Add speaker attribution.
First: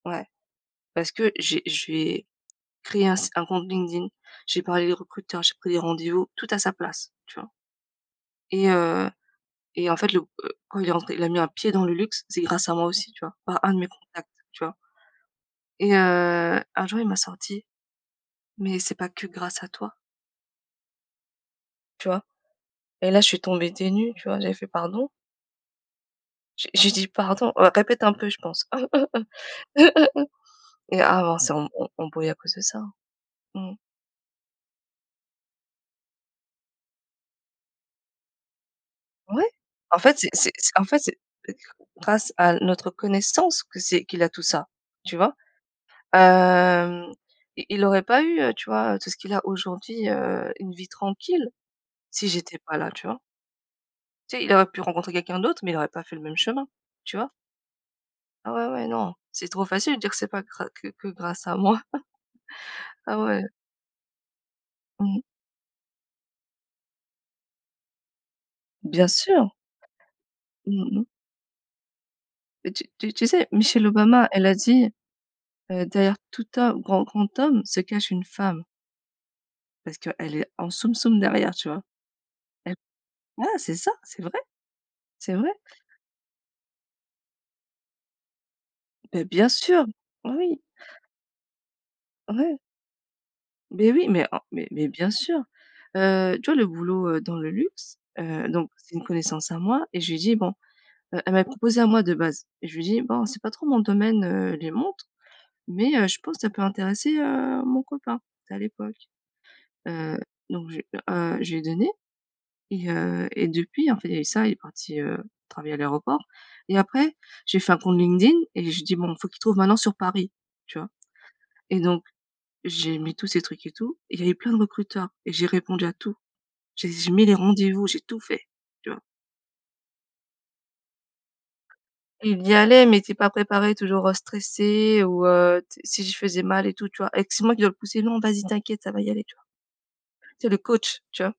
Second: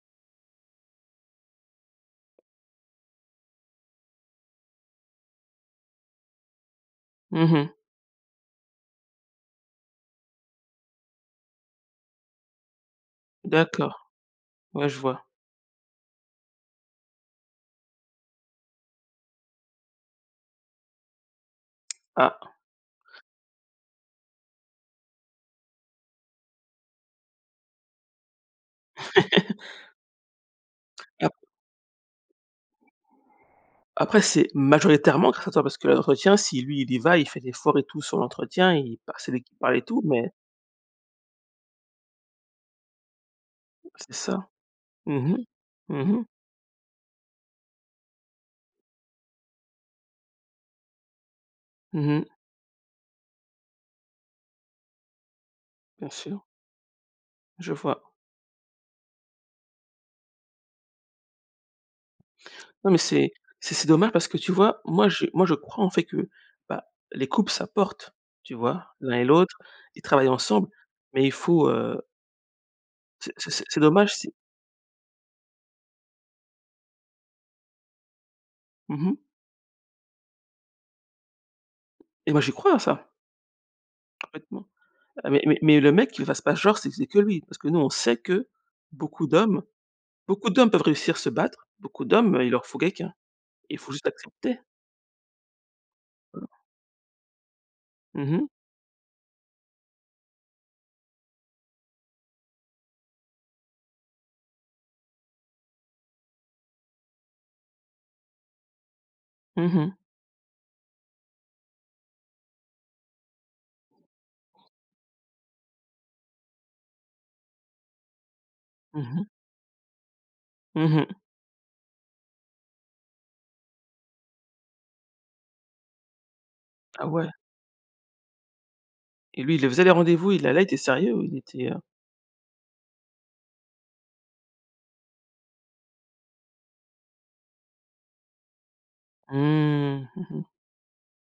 Speaker 1: Ouais. Parce que j'ai j'ai créé un si un compte LinkedIn, j'ai parlé à des recruteurs, j'ai pris des rendez-vous, tout à sa place, tu vois
Speaker 2: Mmh mh.
Speaker 1: et heu et en fait le, heu, quand il est rentré, il a mis un pied dans le luxe, c'est grâce à moi aussi, tu vois, par un de mes
Speaker 2: D'accord,
Speaker 1: contacts, tu vois
Speaker 2: ouais, je vois.
Speaker 1: et heu, un jour il m'a sorti: «Mais c'est pas que grâce à toi». Tu vois?
Speaker 2: Ah.
Speaker 1: Et là je suis tombée des nues, tu vois, j'ai fait: «Pardon?». J'ai j'ai dit: «Pardon? Heu, répète un peu!», je pense et
Speaker 2: Ah.
Speaker 1: avant on s'est emb embrouillé à cause de ça. Mmh mh.
Speaker 2: Après c'est majoritairement créateur parce que l'entretien si lui il y va, il fait l'effort et tout sur l'entretien et il, bah, c'est lui
Speaker 1: Ouais!
Speaker 2: qui parle et
Speaker 1: En
Speaker 2: tout
Speaker 1: fait, c'est
Speaker 2: mais
Speaker 1: c'est c'est, en fait c'est grâce à notre connaissance que c'est
Speaker 2: C'est
Speaker 1: qu'il a tout
Speaker 2: ça.
Speaker 1: ça, tu
Speaker 2: Mmh
Speaker 1: vois,
Speaker 2: mh. Mmh mh.
Speaker 1: hem, il il aurait pas eu, heu, tu vois, heu, tout ce qu'il a aujourd'hui, heu, une vie tranquille
Speaker 2: Mmh mh.
Speaker 1: si j'étais pas là, tu vois? Tu sais, il aurait pu rencontrer quelqu'un d'autre, mais il aurait pas
Speaker 2: Bien
Speaker 1: fait le même
Speaker 2: sûr.
Speaker 1: chemin, tu vois?
Speaker 2: Je vois.
Speaker 1: Ah ouais, ouais, non, c'est trop facile de dire que c'est pas gra que que grâce à moi.
Speaker 2: Non mais
Speaker 1: Ah
Speaker 2: c'est
Speaker 1: ouais.
Speaker 2: c'est c'est dommage parce que tu vois, moi,
Speaker 1: Mmh.
Speaker 2: je moi, je crois en fait que, bah, les couples s'apportent, tu vois,
Speaker 1: Bien
Speaker 2: l'un et
Speaker 1: sûr.
Speaker 2: l'autre, ils travaillent ensemble
Speaker 1: Mmh mh.
Speaker 2: mais il faut, heu
Speaker 1: Heu, tu tu tu
Speaker 2: c'est
Speaker 1: sais,
Speaker 2: c'est c'est
Speaker 1: Michelle
Speaker 2: dommage
Speaker 1: Obama,
Speaker 2: si
Speaker 1: elle a dit, heu: «derrière tout homme, grand grand homme se cache une femme»
Speaker 2: Mmh mh.
Speaker 1: parce qu'elle est en soum soum derrière, tu vois?
Speaker 2: Et moi j'y crois
Speaker 1: Elle
Speaker 2: à ça.
Speaker 1: ouais, c'est ça, c'est vrai.
Speaker 2: Parfaitement. Ah
Speaker 1: C'est
Speaker 2: mais
Speaker 1: vrai.
Speaker 2: mais mais le mec qu'il fasse pas genre c'est c'est que lui, parce que nous on sait que
Speaker 1: Beh,
Speaker 2: beaucoup
Speaker 1: bien
Speaker 2: d'hommes
Speaker 1: sûr. Bah
Speaker 2: beaucoup
Speaker 1: oui.
Speaker 2: d'hommes peuvent réussir, se battre, beaucoup d'hommes, heu, il
Speaker 1: Ouais.
Speaker 2: leur faut quelqu'un, Il
Speaker 1: Beh
Speaker 2: faut juste
Speaker 1: oui, mais oh,
Speaker 2: l'accepter.
Speaker 1: mais mais bien sûr, heu, tu vois le boulot, heu, dans le luxe,
Speaker 2: Mmh mh.
Speaker 1: heu, donc, c'est une connaissance à moi et je lui ai dit: «Bon», heu, elle m'avait proposé à moi de base et je lui ai dit: «Bon, c'est pas trop mon domaine, heu, les montres mais heu, je pense que ça peut intéresser, heu, mon copain», tu sais, à l'époque,
Speaker 2: Mmh mh.
Speaker 1: heu, donc je heu, je lui ai donné et heu et depuis, en fait, il y a eu ça, il est parti, heu, travailler à l'aéroport et après, je lui ai fait un compte LinkedIn et je lui dis bon,
Speaker 2: Mmh mh.
Speaker 1: faut qu'il trouve maintenant sur Paris, tu vois,
Speaker 2: Mmh mh.
Speaker 1: et donc j'ai mis tous ces trucs et tout et il y avait plein de recruteurs et j'ai répondu à tout. J'ai
Speaker 2: Ah
Speaker 1: j'ai mis
Speaker 2: ouais.
Speaker 1: les rendez-vous, j'ai tout fait, tu vois?
Speaker 2: Et lui, il les faisait les rendez-vous, il allait, il était sérieux ou il était, heu?
Speaker 1: Il y allait mais il était pas préparé, toujours, heu, stressé ou heu, tu sais si je faisais mal et tout, tu vois et que c'est moi qui dois le pousser: «Non, vas-y t'inquiète, ça va y aller», tu vois,
Speaker 2: Mmh mh, mmh.
Speaker 1: tu sais le coach, tu vois?